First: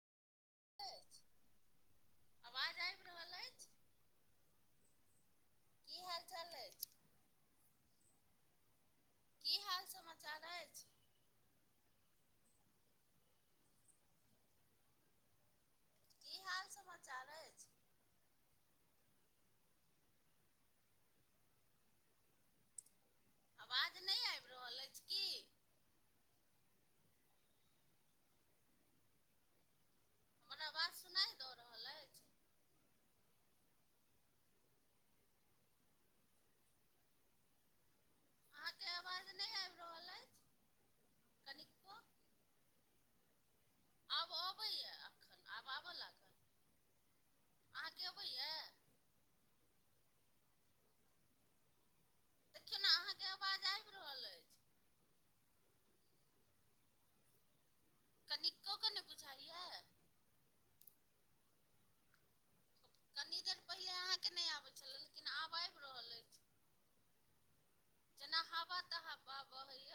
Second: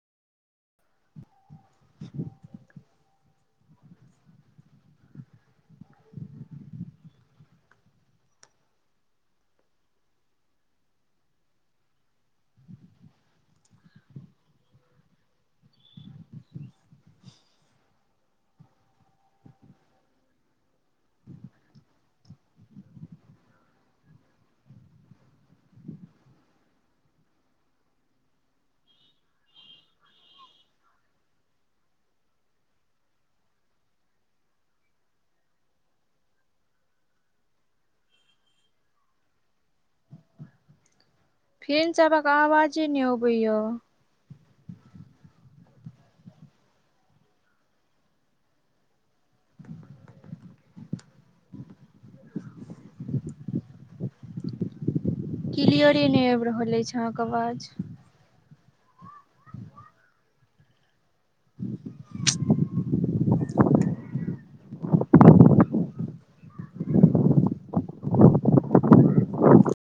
आवाज आबि रहल अछि कि हाल चाल अय। की हाल समाचार अइछ। की हाल समाचार अइछ। आवाज नै आइब रहल अइछ की। हमर आबाज सुनाइ दऽ रहल अइछ। अहाके आवाज नहि आइब फेन सभक आवाजे नै अबै यऽ। आब अबैये अखैन आब आबऽ लागल। अहाँके अबैया देखियै ने अहाँके आवाज आइब रहल अइछ। कीलयरे नै आइब रहल अइछ अहाँके आवाज। कनिको क नै बुझाइयै। कनी देर पहिले अहाँके नहि आबै छलै लेकिन आब आबि रहल अछि। जेना हवा तऽ हवा बहैय।